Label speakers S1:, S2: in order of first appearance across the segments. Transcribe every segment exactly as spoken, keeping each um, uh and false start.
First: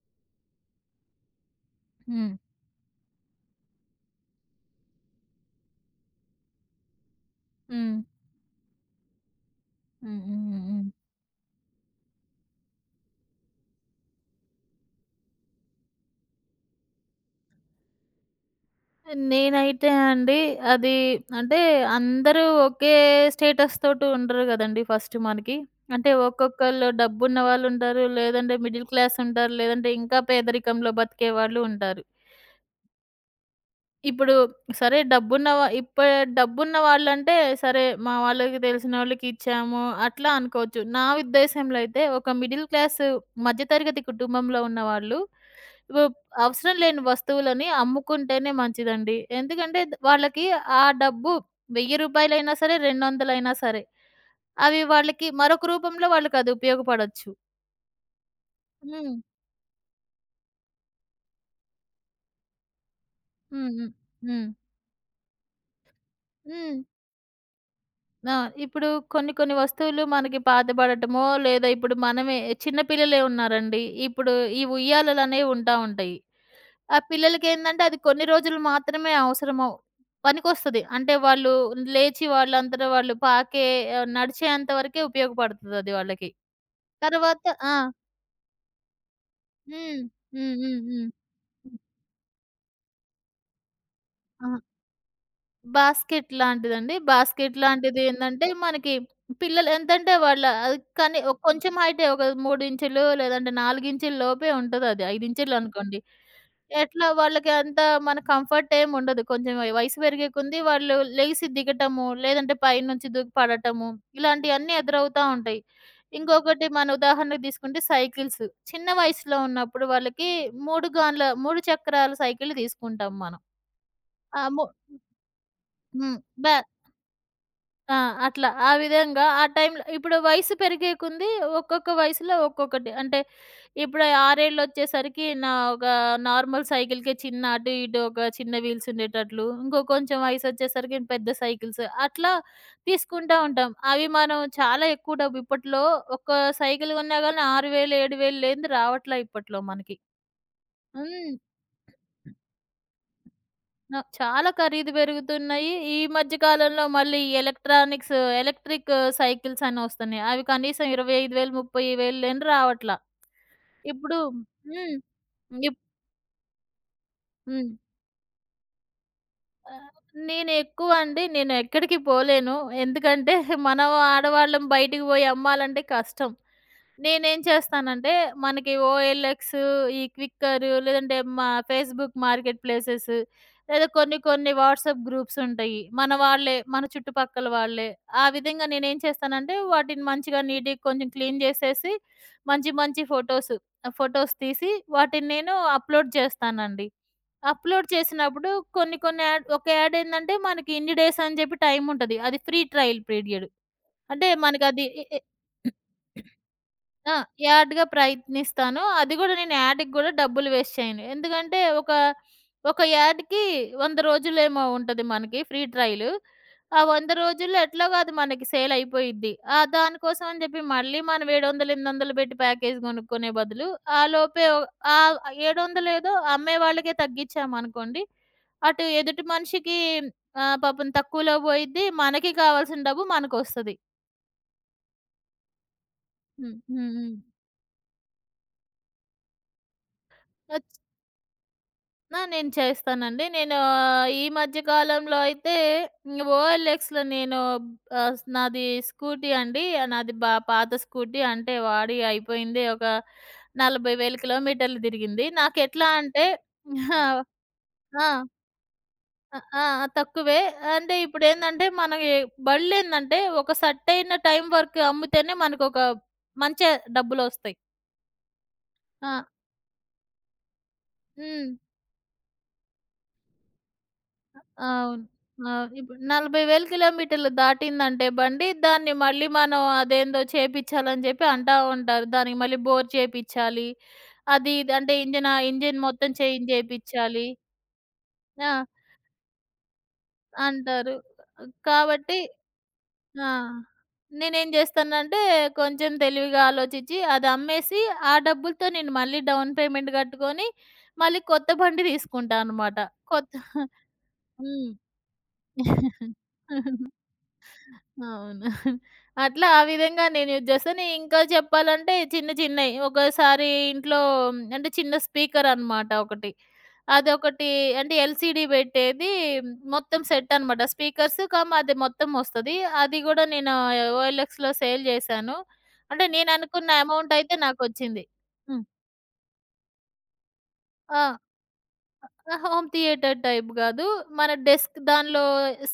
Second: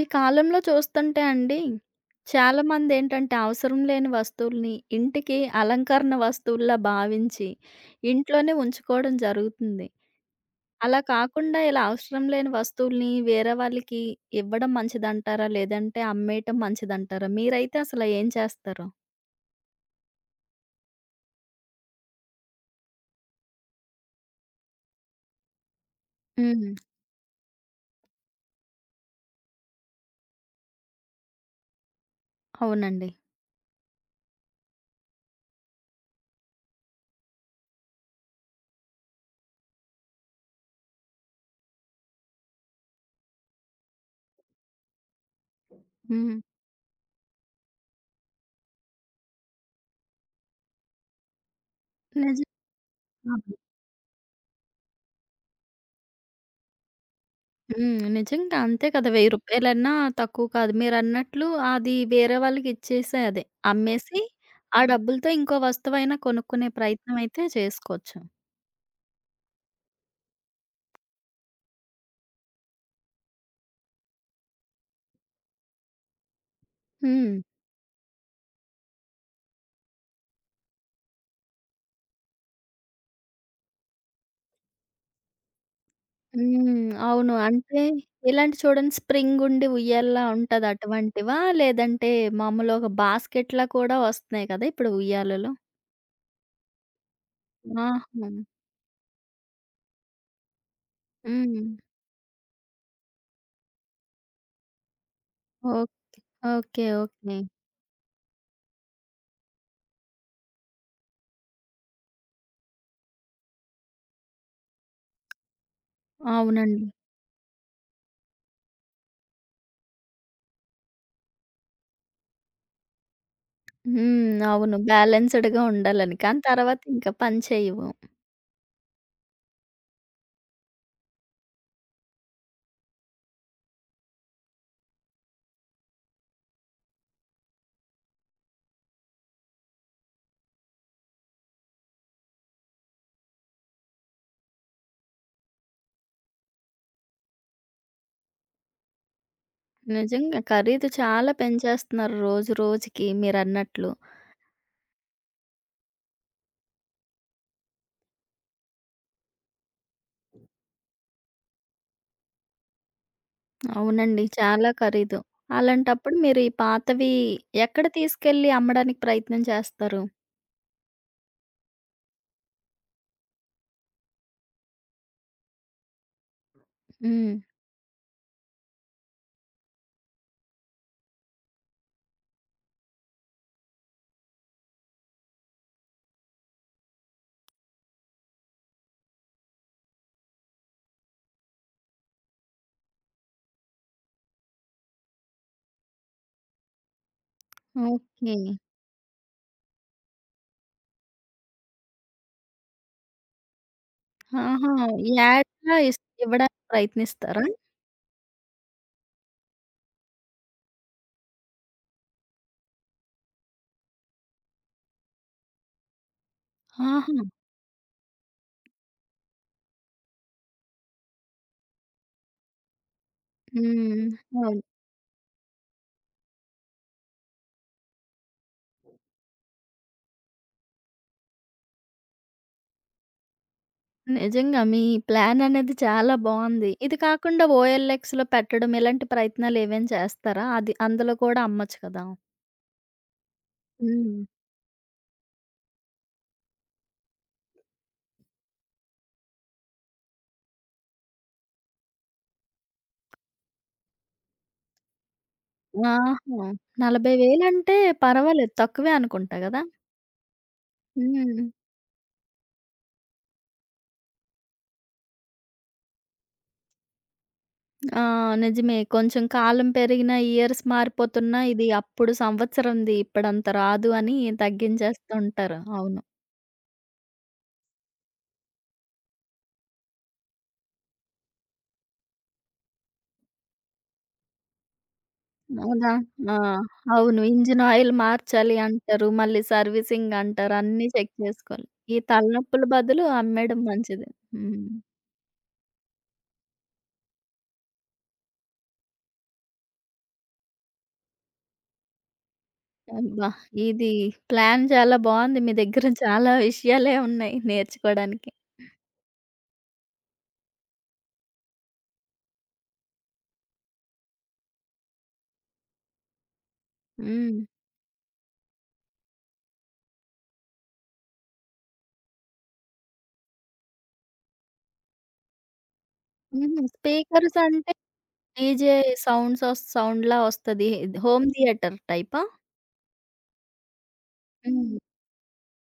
S1: ఈ కాలంలో చూస్తుంటే అండి,
S2: హ్మ్.
S1: చాలామందేంటంటే అవసరం లేని వస్తువుల్ని ఇంటికి అలంకరణ వస్తువుల్లా భావించి
S2: హ్మ్.
S1: ఇంట్లోనే ఉంచుకోవడం జరుగుతుంది.
S2: హ్మ్. హ్మ్. హ్మ్. హ్మ్.
S1: అలా కాకుండా ఇలా అవసరం లేని వస్తువుల్ని వేరే వాళ్ళకి ఇవ్వడం మంచిదంటారా? లేదంటే అమ్మేయటం మంచిదంటారా? మీరైతే అసలు ఏం చేస్తారు?
S2: నేనైతే అండి అది అంటే అందరూ ఒకే స్టేటస్ తోటి ఉండరు గదండీ ఫస్ట్ మనకి. అంటే
S1: హ్మ్.
S2: ఒక్కొక్కళ్ళు డబ్బున్న వాళ్ళుంటారు. లేదంటే మిడిల్ క్లాస్ ఉంటారు. లేదంటే ఇంకా పేదరికంలో బతికే వాళ్ళు ఉంటారు.
S1: అవునండి.
S2: ఇప్పుడు సరే డబ్బున్న వా ఇప్ప డబ్బున్న వాళ్ళంటే సరే మా వాళ్ళకి తెలిసినోళ్ళకి ఇచ్చాము అట్లా అనుకోవచ్చు. నా ఉద్దేశంలో అయితే ఒక మిడిల్ క్లాస్ మధ్యతరగతి కుటుంబంలో ఉన్నవాళ్ళు వబ్
S1: హ్మ్.
S2: అవసరం లేని వస్తువులని అమ్ముకుంటేనే మంచిదండి. ఎందుకంటే ద వాళ్ళకి ఆ డబ్బు రూ.
S1: నిజం.
S2: వెయ్యి సరే, రెండు వందలు సరే, అవి వాళ్ళకి మరొక రూపంలో వాళ్ళకది ఉపయోగపడొచ్చు.
S1: హ్మ్. నిజంగా అంతే కదా!
S2: హ్మ్.
S1: రూ. వెయ్యి తక్కువ కాదు. మీరన్నట్లు అది వేరే వాళ్ళకిచ్చేసే అదే
S2: హ్మ్. హ్మ్.
S1: అమ్మేసి,
S2: హ్మ్.
S1: ఆ డబ్బులతో ఇంకో వస్తువైనా కొనుక్కునే
S2: హ్మ్.
S1: ప్రయత్నం అయితే చేసుకోవచ్చు.
S2: ఆ! ఇప్పుడు కొన్ని కొన్ని వస్తువులు మనకి పాతబడటమో, లేదా ఇప్పుడు మనమే చిన్న పిల్లలే ఉన్నారండి. ఇప్పుడు ఈ ఉయ్యాలలనేవి ఉంటా ఉంటాయి. ఆ
S1: హ్మ్.
S2: పిల్లలకేందంటే అది కొన్ని రోజులు మాత్రమే అవసరమవు పనికొస్తది. అంటే వాళ్ళు లేచి వాళ్ళంతట వాళ్ళు పాకే ఆహ్, నడిచేంత వరకే ఉపయోగపడుతదది వాళ్ళకి.
S1: హ్మ్. అవును.
S2: తర్వాత ఆ!
S1: అంటే ఇలాంటి చూడండి స్ప్రింగ్ ఉండి
S2: హ్మ్.
S1: ఉయ్యాలలా
S2: హ్మ్.
S1: ఉంటది
S2: హ్మ్. హ్మ్.
S1: అటువంటివా? లేదంటే మామూలు ఒక బాస్కెట్‌లా కూడా వస్తున్నాయి
S2: అహా!
S1: కదా! ఇప్పుడు ఉయ్యాలలు.
S2: బాస్కెట్ లాంటిదండి. బాస్కెట్
S1: ఆహా!
S2: లాంటిదేందంటే మనకి పిల్లలు ఎంతంటే వాళ్ళ అది కానీ ఒక
S1: హ్మ్.
S2: కొంచెం హైటే ఒక మూడు ఇంచులు లేదంటే నాలుగు ఇంచుల లోపే ఉంటదది. ఐదు
S1: ఓహ్!
S2: ఇంచులనుకోండి.
S1: ఓకే.
S2: ఎట్లా
S1: ఓకే.
S2: వాళ్ళకి అంత మన కంఫర్ట్ ఏమి ఉండదు. కొంచెం వయ వయసు పెరిగే కొంది వాళ్ళు లెగిసి దిగటము, లేదంటే పైనుంచి దూకి పడటము, ఇలాంటియన్నీ ఎదురవుతా ఉంటాయి. ఇంకొకటి
S1: అవునండి.
S2: మన ఉదాహరణకు తీసుకుంటే సైకిల్స్. చిన్న వయసులో ఉన్నప్పుడు వాళ్ళకి మూడు గాన్ల మూడు చక్రాల సైకిల్ తీసుకుంటాం మనం. ఆ!
S1: హ్మ్.
S2: ము
S1: అవును. బ్యాలెన్స్‌డ్‌గా ఉండాలని.
S2: హ్మ్.
S1: కానీ
S2: బ్యా
S1: తర్వాత ఇంకా పని చేయవు.
S2: ఆ! అట్లా. ఆ విధంగా ఆ టైంలో ఇప్పుడు వయసు పెరిగే కొంది ఒక్కొక్క వయసులో ఒక్కొక్కటి. అంటే ఇప్పుడు ఆరేళ్ళొచ్చేసరికి నా ఒక నార్మల్ సైకిల్‌కే చిన్న అటు ఇటు ఒక చిన్న వీల్స్ ఉండేటట్లు, ఇంకో కొంచెం వయసొచ్చేసరికి పెద్ద సైకిల్స్ అట్లా తీసుకుంటా ఉంటాం. అవి మనం చాలా ఎక్కువ డబ్బు ఇప్పట్లో ఒక్క సైకిల్ కొన్నా గానీ ఆరు వేలు, ఏడు వేలు లేనిది రావట్లా ఇప్పట్లో మనకి.
S1: నిజంగా. ఖరీదు చాలా
S2: హ్మ్.
S1: పెంచేస్తున్నారు రోజు రోజుకి మీరన్నట్లు.
S2: ఆ! చాలా ఖరీదు పెరుగుతున్నాయి. ఈ మధ్య కాలంలో మళ్ళీ ఎలక్ట్రానిక్స్ ఎలక్ట్రిక్ సైకిల్స్ అని వస్తున్నాయి. అవి కనీసం ఇరవై ఐదు వేలు, ముప్ఫై వేలు అని రావట్లా. ఇప్పుడు
S1: అవునండి. చాలా
S2: హ్మ్.
S1: ఖరీదు.
S2: ఇప్
S1: అలాంటప్పుడు మీరు ఈ పాతవి
S2: హ్మ్.
S1: ఎక్కడ తీసుకెళ్ళి అమ్మడానికి ప్రయత్నం
S2: ఆ!
S1: చేస్తారు?
S2: నేను ఎక్కువ అండి. నేను ఎక్కడికి పోలేను. ఎందుకంటే మనం ఆడవాళ్ళం బయటికి పోయి అమ్మాలంటే కష్టం.
S1: హ్మ్.
S2: నేనేం చేస్తానంటే మనకి ఓఎల్ఎక్స్, ఈ క్విక్కర్ లేదంటే మా ఫేస్‌బుక్ మార్కెట్ ప్లేసెస్ లేదా కొన్ని కొన్ని వాట్సాప్ గ్రూప్స్ ఉంటాయి. మన వాళ్ళే, మన చుట్టుపక్కల వాళ్ళే. ఆ విధంగా నేనేం చేస్తానంటే వాటిని మంచిగా నీట్‌గా కొంచెం క్లీన్ చేసేసి మంచి మంచి ఫోటోస్, ఫోటోస్ తీసి వాటిని నేను అప్‌లోడ్ చేస్తానండి. Upload
S1: okay.
S2: చేసినప్పుడు కొన్ని కొన్ని యాడ్ ఒక యాడ్ ఏందంటే మనకి ఇన్ని డేస్ అని జెప్పి టైముంటది. అది ఫ్రీ ట్రయల్ పీరియడ్. అంటే
S1: ఆహా!
S2: మనకది ఎ
S1: యాడ్‌లా ఇస్ ఇవ్వడానికి
S2: ఆ!
S1: ప్రయత్నిస్తారా?
S2: యాడ్‌గా ప్రయత్నిస్తాను. అది గూడా నేను యాడ్‌కి గూడా డబ్బులు వేస్ట్ చేయను. ఎందుకంటే ఒక, ఒక యాడ్‌కి వంద రోజులేమో ఉంటది మనకి ఫ్రీ ట్రయలు. ఆ వంద
S1: ఆహా!
S2: రోజుల్లో ఎట్లాగో అది మనకి సేల్ అయిపోయిద్ది. ఆ దానికోసం అని జెప్పి మళ్ళీ మనం ఏడు వందలు, ఎనిమిది వందలు పెట్టి ప్యాకేజ్ గొనుక్కునే బదులు ఆ
S1: హ్మ్.
S2: లోపే
S1: అవును.
S2: ఒ ఆహ్, ఏడు వందలు ఏదో అమ్మే వాళ్ళకే తగ్గిచ్చామనుకోండి, అటు ఎదుటి మనిషికి ఆహ్, పాపం తక్కువలో బోయిద్ది. మనకి కావాల్సిన డబ్బు మనకొస్తది.
S1: నిజంగా మీ ప్లాన్ అనేది చాలా
S2: హ్మ్.
S1: బావుంది.
S2: హ్మ్.
S1: ఇది
S2: హ్మ్.
S1: కాకుండా ఓఎల్ఎక్స్‌లో పెట్టడం ఇలాంటి ప్రయత్నాలేవైనా చేస్తారా? అది అందులో కూడా అమ్మొచ్చు కదా!
S2: ఆ! నేను చేస్తానండి. నేను ఆహ్,
S1: హ్మ్.
S2: ఈ మధ్య కాలంలో అయితే హ్మ్, ఓఎల్ఎక్స్‌లో నేను ఆహ్, స్ నాది స్కూటీ అండి. నాది బా పాత స్కూటీ అంటే వాడి అయిపోయింది. ఒక నలభై వేలు కిలోమీటర్లు తిరిగింది. నాకెట్లా అంటే
S1: ఆహా!
S2: ఆ!
S1: నలభై వేలు అంటే
S2: ఆ!
S1: పర్వాలేదు. తక్కువే అనుకుంటా
S2: ఆ!
S1: గదా!
S2: ఆ! తక్కువే. అంటే
S1: హ్మ్.
S2: ఇప్పుడేందంటే మనకి బళ్ళేందంటే ఒక సర్టెయిన్ టైం వరకు అమ్మితేనే మనకొక మంచి డబ్బులొస్తాయి.
S1: ఆ! నిజమే.
S2: ఆ!
S1: కొంచెం కాలం పెరిగినా, ఇయర్స్ మారిపోతున్నా
S2: హ్మ్.
S1: ఇది అప్పుడు సంవత్సరంది ఇప్పుడంత రాదు అని
S2: అవును.
S1: తగ్గించేస్తూ ఉంటారు.
S2: అవును. ఇప్పుడు
S1: అవును.
S2: నలభై వేలు కిలోమీటర్లు దాటిందంటే బండి, దాన్ని మళ్ళీ మనం అదేందో చేపిచ్చాలని చెప్పి అంటా ఉంటారు. దానికి మళ్ళీ బోర్ చేపిచ్చాలి. అది ఇది అంటే ఇంజిన్ ఆహ్, ఇంజిన్
S1: అవునా?
S2: మొత్తం
S1: ఆ!
S2: చేంజ్
S1: అవును.
S2: చేపిచ్చాలి.
S1: ఇంజిన్ ఆయిల్ మార్చాలి
S2: ఆ!
S1: అంటారు. మళ్ళీ సర్వీసింగ్ అంటారు. అన్నీ
S2: అంటారు.
S1: చెక్ చేసుకోవాలి. ఈ
S2: కాబట్టి
S1: తలనొప్పుల బదులు
S2: ఆ!
S1: అమ్మేయడం మంచిది.
S2: నేనేం
S1: హ్మ్.
S2: జేస్తానంటే కొంచెం తెలివిగా ఆలోచించి అది అమ్మేసి, ఆ డబ్బులతో నేను మళ్ళీ డౌన్ పేమెంట్ గట్టుకొని, మళ్ళీ కొత్త బండి తీసుకుంటా అనమాట.
S1: అబ్బా!
S2: కొత్త
S1: ఇది ప్లాన్
S2: హ్మ్.
S1: చాలా బావుంది. మీ దగ్గర చాలా విషయాలే ఉన్నాయి నేర్చుకోడానికి.
S2: అవును. అట్లా ఆ విధంగా నేను యూజ్ చేస్తాను. ఇంకా చెప్పాలంటే చిన్న చిన్నయి ఒకసారి ఇంట్లో మ్, అంటే చిన్న స్పీకర్ అనమాట ఒకటి.
S1: హ్మ్.
S2: అదొకటి అంటే ఎల్‌సీడీ పెట్టేది మ్, మొత్తం సెట్ అనమాట. స్పీకర్స్ కమ్ అది మొత్తం వస్తది. అది గూడా నేను ఓఎల్ఎక్స్‌లో సేల్ చేశాను. అంటే నేను
S1: హుహు.
S2: అనుకున్న అమౌంట్ అయితే
S1: స్పీకర్స్ అంటే
S2: నాకొచ్చింది. హ్మ్.
S1: డీజే సౌండ్స్ వస్ సౌండ్‌లా వస్తది. ఇది
S2: ఆ!
S1: హోమ్ థియేటర్ టైపా?
S2: హోమ్ థియేటర్ టైప్ గాదు. మన
S1: హ్మ్.
S2: డెస్క్ దానిలో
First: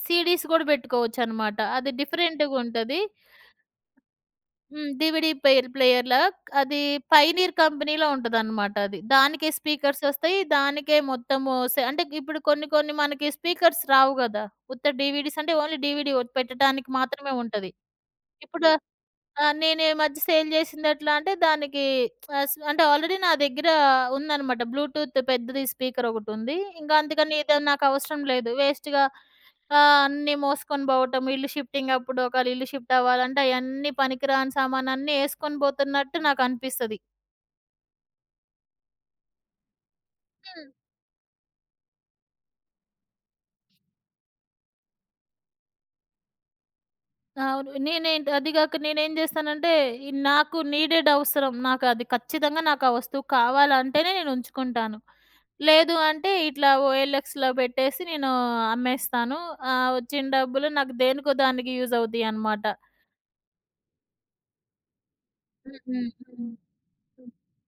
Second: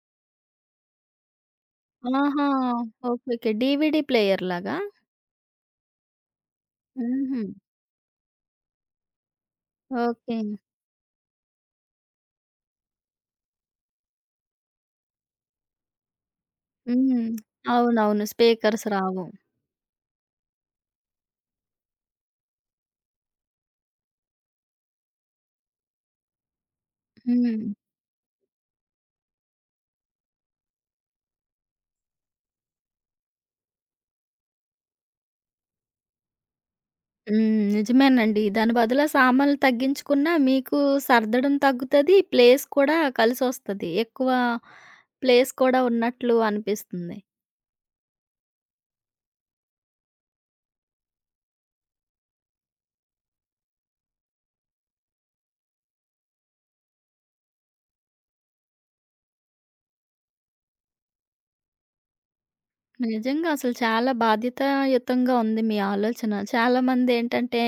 S2: సీడీస్ గూడా పెట్టుకోవచ్చనమాట. అది
S1: ఆహా!
S2: డిఫరెంట్‌గుంటది.
S1: ఓకే. ఓకే. డీవీడీ ప్లేయర్ లాగా?
S2: హ్మ్. డీవీడీ ప్లేయర్ ప్లేయర్‌లా అది
S1: హుహు.
S2: పైనీర్ కంపెనీలో ఉంటదనమాట అది. దానికే స్పీకర్స్ ఒస్తాయి.
S1: ఓకే.
S2: దానికే మొత్తము సె అంటే ఇప్పుడు కొన్ని కొన్ని మనకి స్పీకర్స్ రావు గదా! ఉత్త డీవీడీస్ అంటే ఓన్లీ డీవీడీ ఒ పెట్టడానికి
S1: హ్మ్.
S2: మాత్రమే ఉంటది.
S1: అవునవును.
S2: ఇప్పుడు
S1: స్పీకర్స్ రావు.
S2: ఆ! నేను ఈ మధ్య సేల్ చేసిందెట్లా అంటే దానికి ఆహ్, స్ అంటే ఆల్రెడీ నా దగ్గర ఉందనమాట. బ్లూటూత్ పెద్దది స్పీకర్ ఒకటుంది. ఇంకా అందుకని ఇది
S1: హ్మ్.
S2: నాకవసరం లేదు. వేస్ట్‌గా ఆహ్, అన్నీ మోసుకొని పోవటం, ఇల్లు షిఫ్టింగ్ అప్పుడు ఒకవేళ ఇల్లు షిఫ్ట్ అవ్వాలంటే అయన్నీ పనికిరాని సామానన్నీ యేసుకొని పోతున్నట్టు నాకనిపిస్తది.
S1: హ్మ్. నిజమేనండి. దాని బదులు సామాన్లు తగ్గించుకున్నా మీకు సర్దడం తగ్గుతది. ప్లేస్ కూడా కలిసొస్తది. ఎక్కువ ప్లేస్ కూడా ఉన్నట్లు అనిపిస్తుంది.
S2: అవును. నేనేంటి అది గాక నేనేం జేస్తానంటే, ఈ నాకు నీడెడ్ అవసరం. నాకు అది ఖచ్చితంగా నాకు ఆ వస్తువు కావాలంటేనే నేను ఉంచుకుంటాను. లేదు అంటే ఇట్లా ఓఎల్ఎక్స్‌లో పెట్టేసి నేను అమ్మేస్తాను. ఆ వచ్చిన డబ్బులు నాకు దేనికో దానికి యూజ్ అవుతాయన్నమాట.
S1: నిజంగా అసలు చాలా బాధ్యతాయుతంగా ఉంది మీ
S2: హ్మ్. హ్మ్.
S1: ఆలోచన.
S2: హ్మ్.
S1: చాలామంది
S2: హ్మ్.
S1: ఏంటంటే,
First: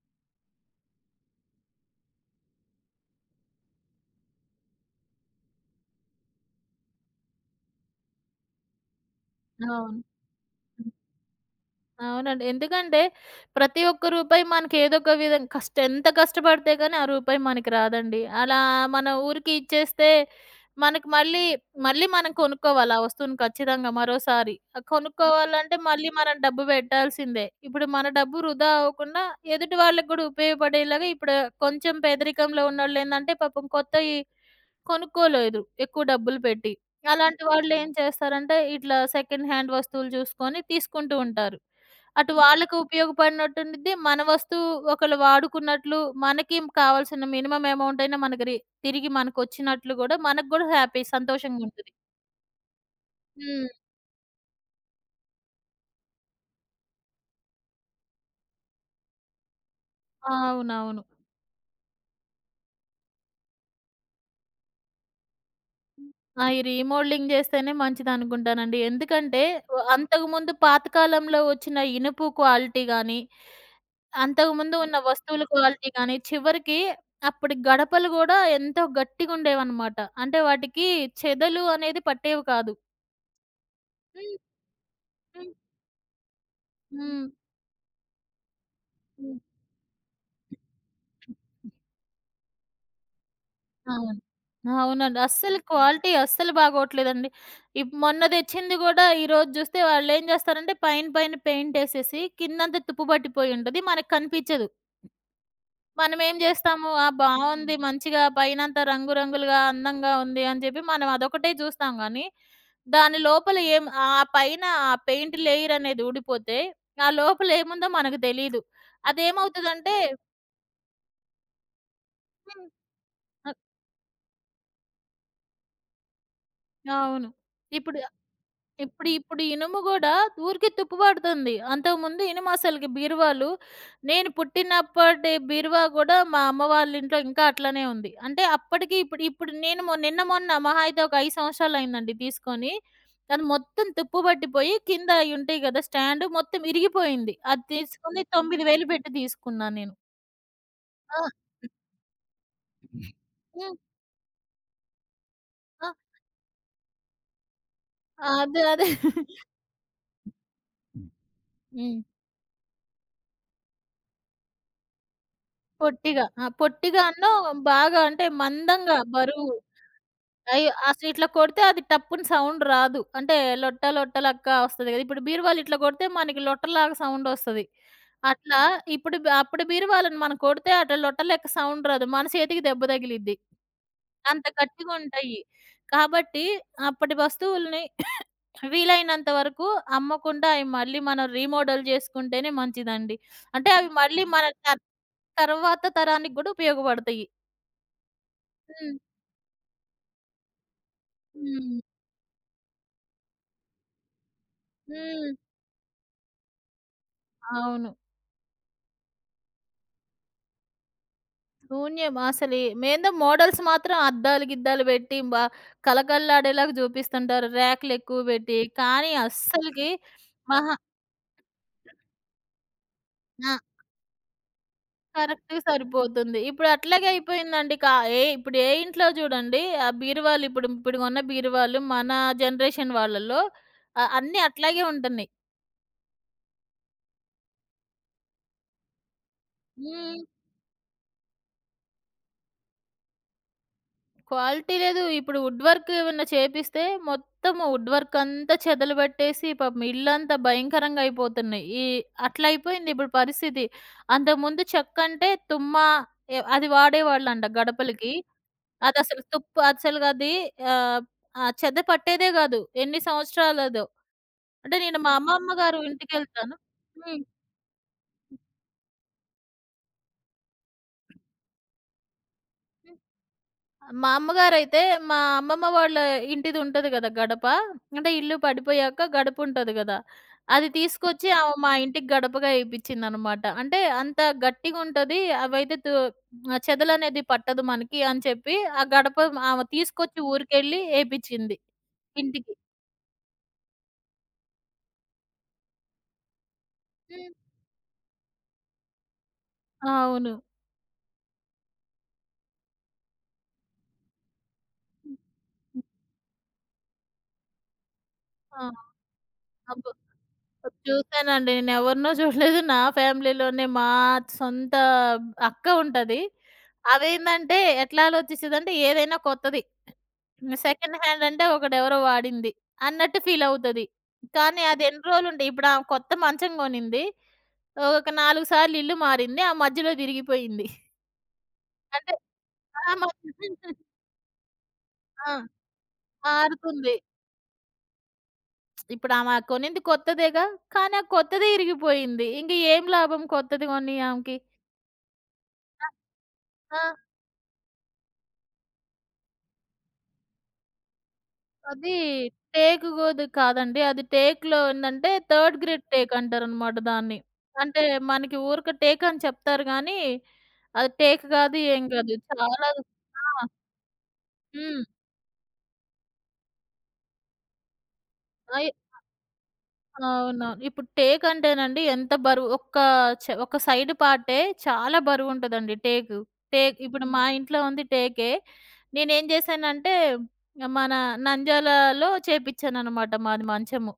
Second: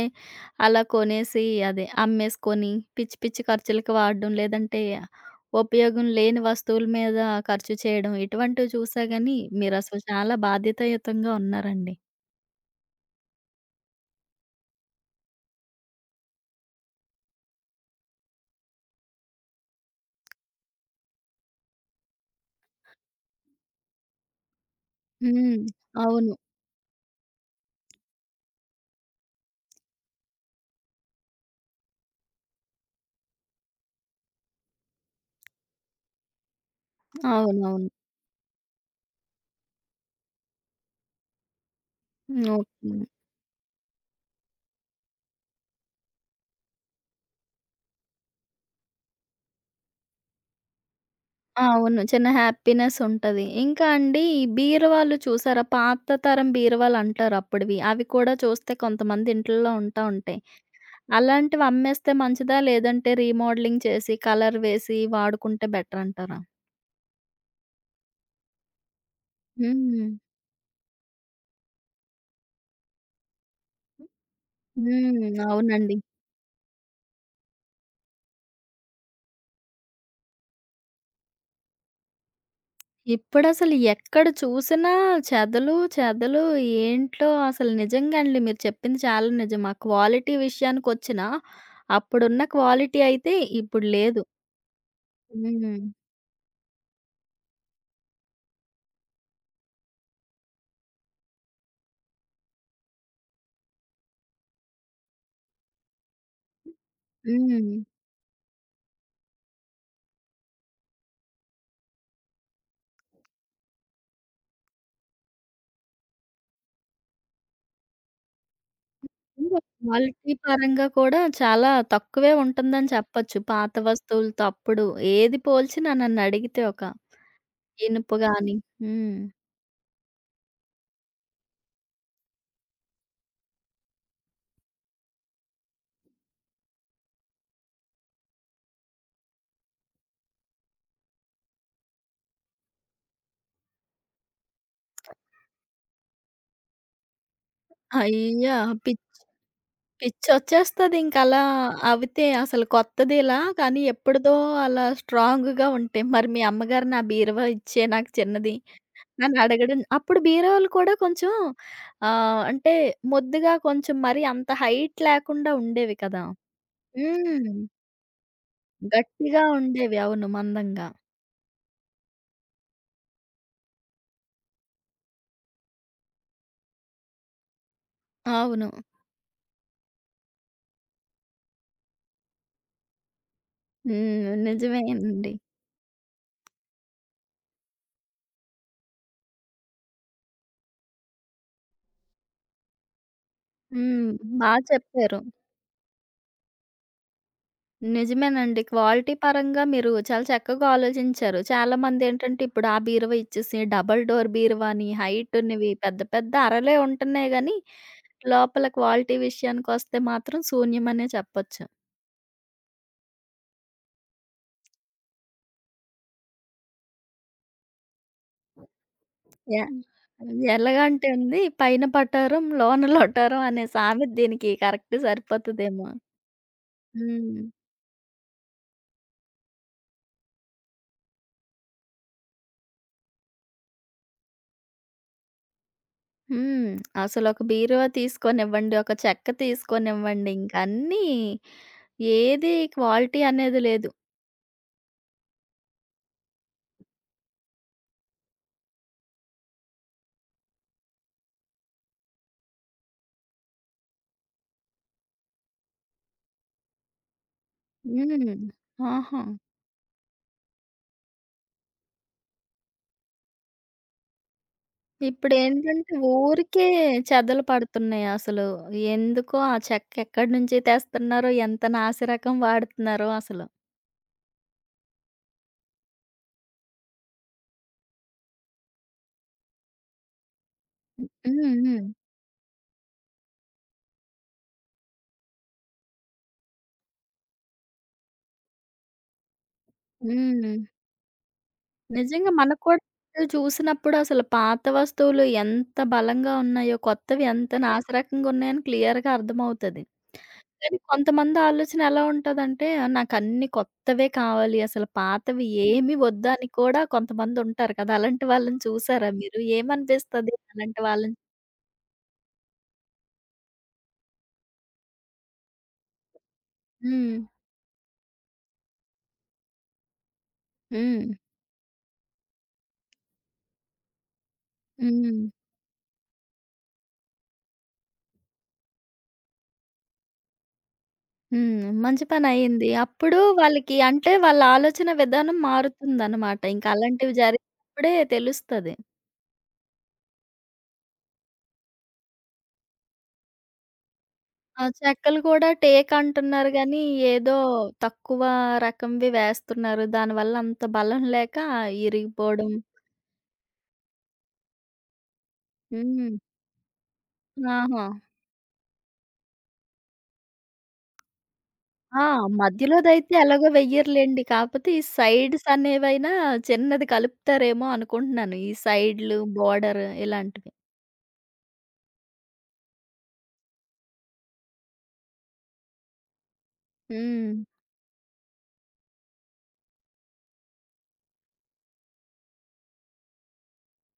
S1: అలా కొనేసి అదే అమ్మేసుకొని పిచ్చి పిచ్చి ఖర్చులకి వాడడం, లేదంటే ఉపయోగం లేని వస్తువుల మీద ఖర్చు చేయడం, ఇటువంటివి చూసా గానీ మీరసలు
S2: అవును.
S1: చాలా బాధ్యతాయుతంగా ఉన్నారండి.
S2: అవునండి. ఎందుకంటే ప్రతి ఒక్క రూపాయి మనకేదో ఒక విధం కష్ట ఎంత కష్టపడితే గాని ఆ రూపాయి మనకి రాదండి. అలా మన ఊరికి ఇచ్చేస్తే మనకి మళ్ళీ, మళ్ళీ మనం కొనుక్కోవాలి ఆ వస్తువుని ఖచ్చితంగా మరోసారి. ఆహ్,
S1: హ్మ్.
S2: కొనుక్కోవాలంటే మళ్ళీ
S1: అవును.
S2: మనం డబ్బు పెట్టాల్సిందే. ఇప్పుడు మన డబ్బు వృధా అవ్వకుండా ఎదుటి వాళ్ళకి గూడా ఉపయోగపడేలాగా ఇప్పుడు కొంచెం పేదరికంలో ఉన్నోళ్ళేందంటే పాపం కొత్తయి కొనుక్కోలేదు ఎక్కువ డబ్బులు పెట్టి. అలాంటి వాళ్ళు ఓకే.
S1: అవునవును.
S2: ఏం చేస్తారంటే ఇట్లా సెకండ్ హ్యాండ్ వస్తువులు చూసుకొని తీసుకుంటూ ఉంటారు. అటు హ్మ్. వాళ్ళకి
S1: ఓకే.
S2: ఉపయోగపడినట్టు ఉండిద్ది. మన వస్తువు ఒకళ్ళు వాడుకున్నట్లు మనకి కావాల్సిన మినిమమ్ అమౌంట్ అయినా మనకి రి తిరిగి మనకొచ్చినట్లు గూడా మనకు గూడా హ్యాపీ
S1: ఆ,
S2: సంతోషంగా ఉంటది.
S1: అవును. చిన్న హ్యాపీనెస్ ఉంటది.
S2: హ్మ్.
S1: ఇంకా అండి ఈ బీరువాలు చూసారా? పాత తరం బీరువాలంటారు అప్పుడివి. అవి కూడా చూస్తే కొంతమంది ఇంట్లల్లో ఉంటా ఉంటాయి.
S2: అవునవును.
S1: అలాంటివి అమ్మేస్తే మంచిదా? లేదంటే రీమోడలింగ్ చేసి, కలర్ వేసి వాడుకుంటే బెటర్ అంటారా?
S2: ఆ! ఈ రీమోడలింగ్ జేస్తేనే మంచిదనుకుంటానండి. ఎందుకంటే, వ
S1: హ్మ్.
S2: అంతకుముందు పాతకాలంలో వచ్చిన ఇనుపు క్వాలిటీ గాని అంతకుముందు ఉన్న
S1: హ్మ్.
S2: వస్తువుల క్వాలిటీ
S1: అవునండి.
S2: గానీ, చివరికి అప్పటి గడపలు గూడా ఎంతో గట్టిగుండేవనమాట. అంటే వాటికి చెదలు అనేది పట్టేవి కాదు.
S1: ఇప్పుడసలు ఎక్కడ
S2: హ్మ్.
S1: చూసినా
S2: హ్మ్.
S1: చెదలు, చెదలు
S2: హ్మ్.
S1: ఏంటో అసలు నిజంగా అండి మీరు చెప్పింది చాలా
S2: హ్మ్.
S1: నిజం. ఆ క్వాలిటీ విషయానికొచ్చినా అప్పుడున్న క్వాలిటీ అయితే ఇప్పుడు
S2: అవును.
S1: లేదు.
S2: అవునండి. అస్సలు
S1: హ్మ్.
S2: క్వాలిటీ అస్సలు బాగోట్లేదండి. ఇప్ మొన్న తెచ్చింది గూడా ఈరోజు జూస్తే వాళ్ళేం జేస్తారంటే పైన పైన పెయింటేసేసి కిందంతా తుప్పు పట్టిపోయుంటది. మనకు కనిపించదు. మనమేం జేస్తాము? ఆ! హ్మ్.
S1: హ్మ్.
S2: బావుంది. మంచిగా పైనంతా రంగు రంగులుగా అందంగా ఉంది అని జెప్పి మనం అదొకటే జూస్తాం గానీ, దాని లోపల ఏం ఆ పైన ఆ పెయింట్ లేయర్ అనేది ఊడిపోతే, ఆ లోపల ఏముందో మనకు తెలీదు.
S1: ఇంకా
S2: అదేమవుతదంటే
S1: క్వాలిటీ పరంగా కూడా చాలా తక్కువే
S2: హ్మ్.
S1: ఉంటుందని చెప్పొచ్చు.
S2: అ
S1: పాత వస్తువులతో అప్పుడు ఏది పోల్చినా నన్నడిగితే ఒక
S2: అవును. ఇప్పుడు
S1: ఇనుప గాని.
S2: ఇప్పుడు
S1: హ్మ్.
S2: ఇప్పుడు ఇనుము గూడా ఊరికే తుప్పు పడుతుంది. అంతకుముందు ఇనుము అసలకి బీరువాలు నేను పుట్టినప్పటి బీరువా గూడా మా అమ్మ వాళ్ళ ఇంట్లో ఇంకా అట్లనే ఉంది. అంటే అప్పటికి ఇప్పుడు ఇప్పుడు నేను మొ నిన్న మొన్న మహా అయితే ఒక ఐదు సంవత్సరాలయిందండి తీసుకొని. అది మొత్తం తుప్పు పట్టిపోయి కింద అయి ఉంటాయి గదా! స్టాండ్ మొత్తం ఇరిగిపోయింది. అది తీసుకొని
S1: అయ్యా!
S2: తొమ్మిది వేలు
S1: పి
S2: పెట్టి తీసుకున్నా నేను.
S1: పిచ్చొచ్చేస్తదింక
S2: ఆ!
S1: అలా అవితే అసలు కొత్తదిలా
S2: హ్మ్.
S1: కానీ ఎప్పుడుదో అలా స్ట్రాంగ్‌గా
S2: ఆ!
S1: ఉంటాయి. మరి మీ అమ్మగారు నా బీరువా ఇచ్చేయి నాకు చిన్నది
S2: అదే అదే.
S1: అని అడగడం అప్పుడు బీరువాలు కూడా కొంచెం
S2: హ్మ్.
S1: ఆహ్, అంటే ముద్దుగా కొంచెం మరి అంత హైట్ లేకుండా ఉండేవి కదా!
S2: పొట్టిగా. ఆ! పొట్టిగాను
S1: హ్మ్.
S2: బాగా అంటే మందంగా
S1: గట్టిగా
S2: బరువు.
S1: ఉండేవి. అవును.
S2: అయ్యో!
S1: మందంగా.
S2: అసలు ఇట్లా కొడితే అది టప్పున సౌండ్ రాదు. అంటే లొట్ట లొట్ట లెక్క వస్తది గదా! ఇప్పుడు బీరువాలు ఇట్లా కొడితే మనకి లొట్టలాగా సౌండ్ వస్తది. అట్లా
S1: అవును.
S2: ఇప్పుడు బ అప్పుడు బీరువాలను మనం కొడితే అట్లా లొట్ట లెక్క సౌండ్ రాదు. మన చేతికి దెబ్బ తగిలిద్ది.
S1: హ్మ్.
S2: అంత
S1: నిజమేనండి.
S2: గట్టిగుంటయి. కాబట్టి అప్పటి వస్తువుల్ని వీలైనంత వరకు అమ్మకుండా అయి మళ్ళీ మనం రీమోడల్ జేసుకుంటేనే మంచిదండి. అంటే అవి
S1: హ్మ్.
S2: మళ్ళీ మన
S1: బా
S2: త
S1: చెప్పారు.
S2: తర్వాత తరానికి గూడా ఉపయోగపడతాయి.
S1: నిజమేనండి.
S2: హ్మ్.
S1: క్వాలిటీ పరంగా మీరు చాలా చక్కగా ఆలోచించారు.
S2: హ్మ్.
S1: చాలామందేంటంటే ఇప్పుడు ఆ బీరువా ఇచ్చేసి డబుల్ డోర్ బీరువా అని
S2: హ్మ్.
S1: హైటున్నవి పెద్ద పెద్ద అరలే ఉంటున్నాయి గానీ,
S2: అవును.
S1: లోపల క్వాలిటీ విషయానికొస్తే మాత్రం శూన్యమనే చెప్పొచ్చు.
S2: శూన్యం. అసలు ఏందో మోడల్స్ మాత్రం అద్దాలు గిద్దాలు పెట్టి బా కళకళలాడేలాగా జూపిస్తుంటారు. ర్యాకులెక్కువ పెట్టి. కానీ
S1: య
S2: అస్సలకి మహా
S1: ఎలాగంటే ఉంది పైన పటారం లోన లొటారం
S2: ఆ!
S1: అనే సామెత దీనికి కరెక్ట్
S2: కరెక్ట్‌గా
S1: సరిపోతదేమో.
S2: సరిపోతుంది. ఇప్పుడు అట్లాగే
S1: హ్మ్.
S2: అయిపోయిందండి. కా ఏ ఇప్పుడు ఏ ఇంట్లో జూడండి ఆ బీరువాలు ఇప్పుడు ఇప్పుడు కొన్న బీరువాలు మన జనరేషన్ వాళ్ళలో ఆహ్, అన్నీ అట్లాగే ఉంటున్నాయి.
S1: హ్మ్. అసలొక బీరువా తీసుకోనివ్వండి, ఒక చెక్క
S2: హ్మ్.
S1: తీసుకోనివ్వండి ఇంకన్నీ ఏది క్వాలిటీ అనేది లేదు.
S2: క్వాలిటీ లేదు. ఇప్పుడు వుడ్ వర్క్ ఏమన్నా చేపిస్తే మొత్తం వుడ్ వర్క్ అంతా చెదలు పట్టేసి పాపం ఇల్లంతా భయంకరంగా అయిపోతున్నాయి. ఈ అట్లా అయిపోయింది ఇప్పుడు పరిస్థితి. అంతకుముందు చెక్కంటే తుమ్మ ఎ అది వాడేవాళ్ళంట గడపలకి.
S1: హ్మ్. ఆహా!
S2: అదసలు తుప్పు అసలగది ఆహ్, ఆ ఆ చెద పట్టేదే గాదు. ఎన్ని సంవత్సరాలదో. అంటే నేను మా అమ్మమ్మ గారు
S1: ఇప్పుడేంటంటే
S2: ఇంటికెళ్తాను.
S1: ఊరికే
S2: హ్మ్.
S1: చెదలు పడుతున్నాయి అసలు. ఎందుకో ఆ చెక్క ఎక్కడి నుంచి తెస్తున్నారో, ఎంత నాసి రకం వాడుతున్నారో అసలు.
S2: మా అమ్మగారైతే మా అమ్మమ్మ వాళ్ళ ఇంటిది ఉంటది కదా గడప. అంటే ఇల్లు పడిపోయాక గడపుంటది గదా! అది
S1: హ్మ్.
S2: తీసుకొచ్చి ఆమె మా
S1: హ్మ్.
S2: ఇంటికి గడపగా ఏపిచ్చిందనమాట. అంటే అంత గట్టిగుంటది. అవైతే తు ఆహ్, చెదలనేది పట్టదు మనకి అని చెప్పి ఆ గడప ఆమె తీసుకొచ్చి
S1: హ్మ్.
S2: ఊరికెళ్ళి ఏపిచ్చింది
S1: నిజంగా
S2: ఇంటికి.
S1: మనకు కూడా బట్టలు చూసినప్పుడు అసలు పాత వస్తువులు ఎంత బలంగా ఉన్నాయో, కొత్తవి
S2: హ్మ్.
S1: ఎంత నాసిరకంగా ఉన్నాయని క్లియర్‌గా అర్థమవుతది.
S2: అవును.
S1: కానీ కొంతమంది ఆలోచన ఎలా ఉంటదంటే, నాకన్నీ కొత్తవే కావాలి. అసలు పాతవి
S2: హ్మ్.
S1: ఏమి వద్దని కూడా కొంతమందుంటారు కదా! అలాంటి వాళ్ళని
S2: ఆ!
S1: చూసారా మీరు?
S2: అబ్బో!
S1: ఏమనిపిస్తది అలాంటి వాళ్ళని?
S2: చూసానండి. నేనెవరినో చూడలేదు. నా ఫ్యామిలీలోనే మా సొంత అక్క ఉంటది.
S1: హ్మ్.
S2: అదేందంటే ఎట్లా ఆలోచిస్తదంటే ఏదైనా కొత్తది. సెకండ్
S1: హ్మ్.
S2: హ్యాండ్ అంటే ఒకడెవరో వాడింది అన్నట్టు ఫీల్ అవుతది. కానీ అది ఎన్ని
S1: హ్మ్.
S2: రోజులుంటాయి. ఇప్పుడు ఆమె కొత్త మంచం కొనింది. ఒక నాలుగు సార్లు ఇల్లు మారింది. ఆ మధ్యలో తిరిగిపోయింది.
S1: హ్మ్. మంచి
S2: అంటే
S1: పనయింది.
S2: ఆ! మ
S1: అప్పుడు వాళ్ళకి అంటే వాళ్ళ ఆలోచన
S2: ఆ!
S1: విధానం మారుతుందనమాట. ఇంక
S2: మారుతుంది.
S1: అలాంటివి జరిగినప్పుడే తెలుస్తది.
S2: ఇప్పుడు ఆమె కొనింది కొత్తదేగా. కానీ ఆ కొత్తదే ఇరిగిపోయింది. ఇంక ఏం లాభం కొత్తది కొని ఆమెకి?
S1: ఆ! చెక్కలు కూడా టేకు అంటున్నారు
S2: ఆ! ఆ!
S1: గానీ, ఏదో తక్కువ రకంవి వేస్తున్నారు. దానివల్ల అంత బలం లేక
S2: అది
S1: ఇరిగిపోవడం.
S2: టేకు గోదు కాదండి. అది టేకులో ఏందంటే థర్డ్ గ్రేడ్ టేకు
S1: హ్మ్.
S2: అంటారనమాట దాన్ని. అంటే
S1: ఆహా!
S2: మనకి ఊరికే టేకు అని చెప్తారు గానీ, అది టేకు కాదు ఏం
S1: ఆ!
S2: కాదు. చాలా
S1: మధ్యలోదైతే
S2: ఆ!
S1: ఎలాగో వెయ్యరులెండి. కాపోతే ఈ
S2: హ్మ్.
S1: సైడ్స్ అనేవైనా చిన్నది కలుపుతారేమో అనుకుంటున్నాను. ఈ
S2: అయి
S1: సైడ్‌లు, బోర్డర్
S2: అవునవును.
S1: ఇలాంటివి.
S2: ఇప్పుడు టేకు అంటేనండి ఎంత బరువు ఒక్క చ ఒక సైడ్ పార్టే చాలా బరువుంటదండి టేకు. టేకు ఇప్పుడు మా
S1: హ్మ్.
S2: ఇంట్లో ఉంది టేకే. నేనేం చేశానంటే, మన నంద్యాలలో చేపిచ్చాననమాట మాది మంచము.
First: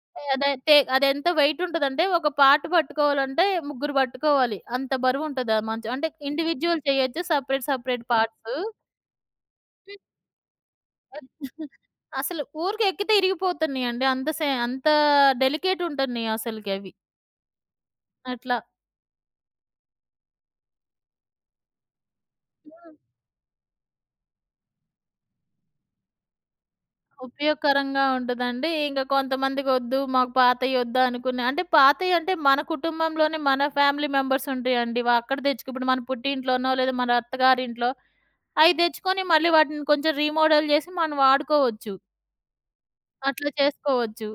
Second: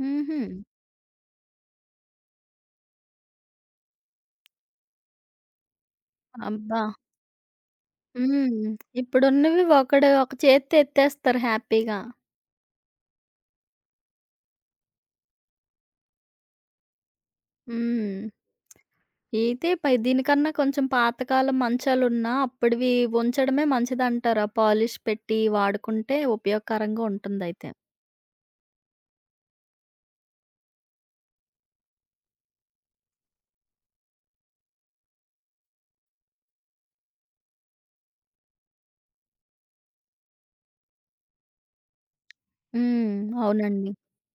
S1: హుహు.
S2: అదే తే అదెంత వెయిట్ ఉంటదంటే, ఒక పార్ట్ పట్టుకోవాలంటే ముగ్గురు పట్టుకోవాలి. అంత బరువుంటది ఆ మంచం. అంటే
S1: అబ్బా!
S2: ఇండివిడ్యువల్ చేయొచ్చు. Separate, separate parts.
S1: హ్మ్. ఇప్పుడున్నవి ఒకడు ఒక చేత్తో ఎత్తేస్తారు హ్యాపీగా.
S2: అసలు ఊరికే ఎక్కితే ఇరిగిపోతున్నాయండి. అంత సే అంత డెలికేట్ ఉంటున్నాయి అసలకి అవి.
S1: హ్మ్.
S2: అట్లా.
S1: అయితే పై దీనికన్నా కొంచెం పాతకాలం మంచాలున్నా అప్పటివి ఉంచడమే మంచిదంటారా? పాలిష్ పెట్టి వాడుకుంటే ఉపయోగకరంగా ఉంటుందయితే.
S2: ఉపయోగకరంగా ఉంటదండి. ఇంక కొంతమందికొద్దు, మాకు పాతయ్యొద్దు అనుకున్న అంటే పాతయ్యంటే మన కుటుంబంలోనే మన ఫ్యామిలీ మెంబర్స్ ఉంటాయండి. వ అక్కడ తెచ్చుకు ఇప్పుడు మన పుట్టింట్లోనో, లేదా మన అత్తగారింట్లో అయి తెచ్చుకొని మళ్ళీ వాటిని కొంచెం రీమోడల్ చేసి మనం వాడుకోవచ్చు.
S1: హ్మ్.
S2: అట్లా
S1: అవునండి.
S2: చేసుకోవచ్చు.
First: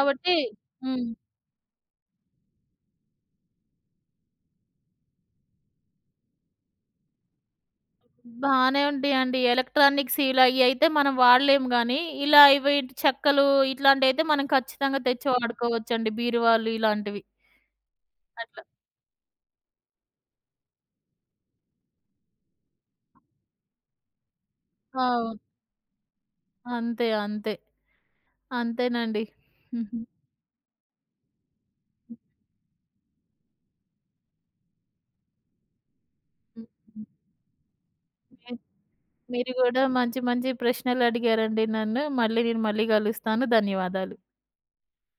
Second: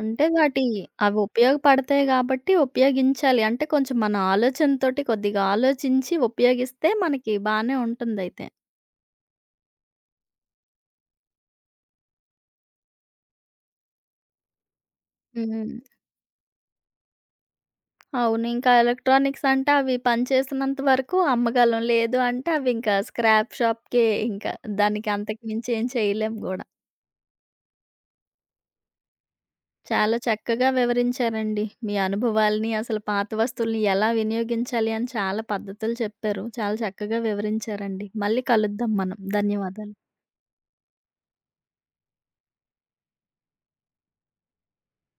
S1: అంటే వాటి
S2: హ్మ్.
S1: అవి ఉపయోగపడతాయి గాబట్టి ఉపయోగించాలి. అంటే కొంచెం మన ఆలోచనతోటి కొద్దిగా ఆలోచించి ఉపయోగిస్తే మనకి బానే ఉంటుందయితే.
S2: బానే ఉంటాయండి. ఎలక్ట్రానిక్స్ ఇలా అయ్యయితే మనం వాడలేము గానీ, ఇలా ఇవి చెక్కలు ఇట్లాంటియయితే మనం ఖచ్చితంగా తెచ్చి
S1: హ్మ్.
S2: వాడుకోవచ్చండి. బీరువాలు ఇలాంటివి.
S1: అవును.
S2: అట్లా.
S1: ఇంకా ఎలక్ట్రానిక్స్ అంటే అవి పనిచేసినంత వరకు అమ్మగలం. లేదు అంటే అవి ఇంకా స్క్రాప్ షాప్‌కే ఇంకా. దానికి
S2: అవును.
S1: అంతకు మించి ఏం చేయలేం గూడా.
S2: అంతే. అంతే. అంతేనండి. హుహు.
S1: చాలా చక్కగా వివరించారండి. మీ అనుభవాల్ని, అసలు పాత వస్తువుల్ని ఎలా వినియోగించాలి అని చాలా పద్ధతులు చెప్పారు. చాలా చక్కగా వివరించారండి. మళ్ళీ
S2: మీ
S1: కలుద్దాం మనం.
S2: మీరు గూడా
S1: ధన్యవాదాలు.
S2: మంచి మంచి ప్రశ్నలడిగారండి నన్ను. మళ్ళీ నేను మళ్ళీ గలుస్తాను. ధన్యవాదాలు.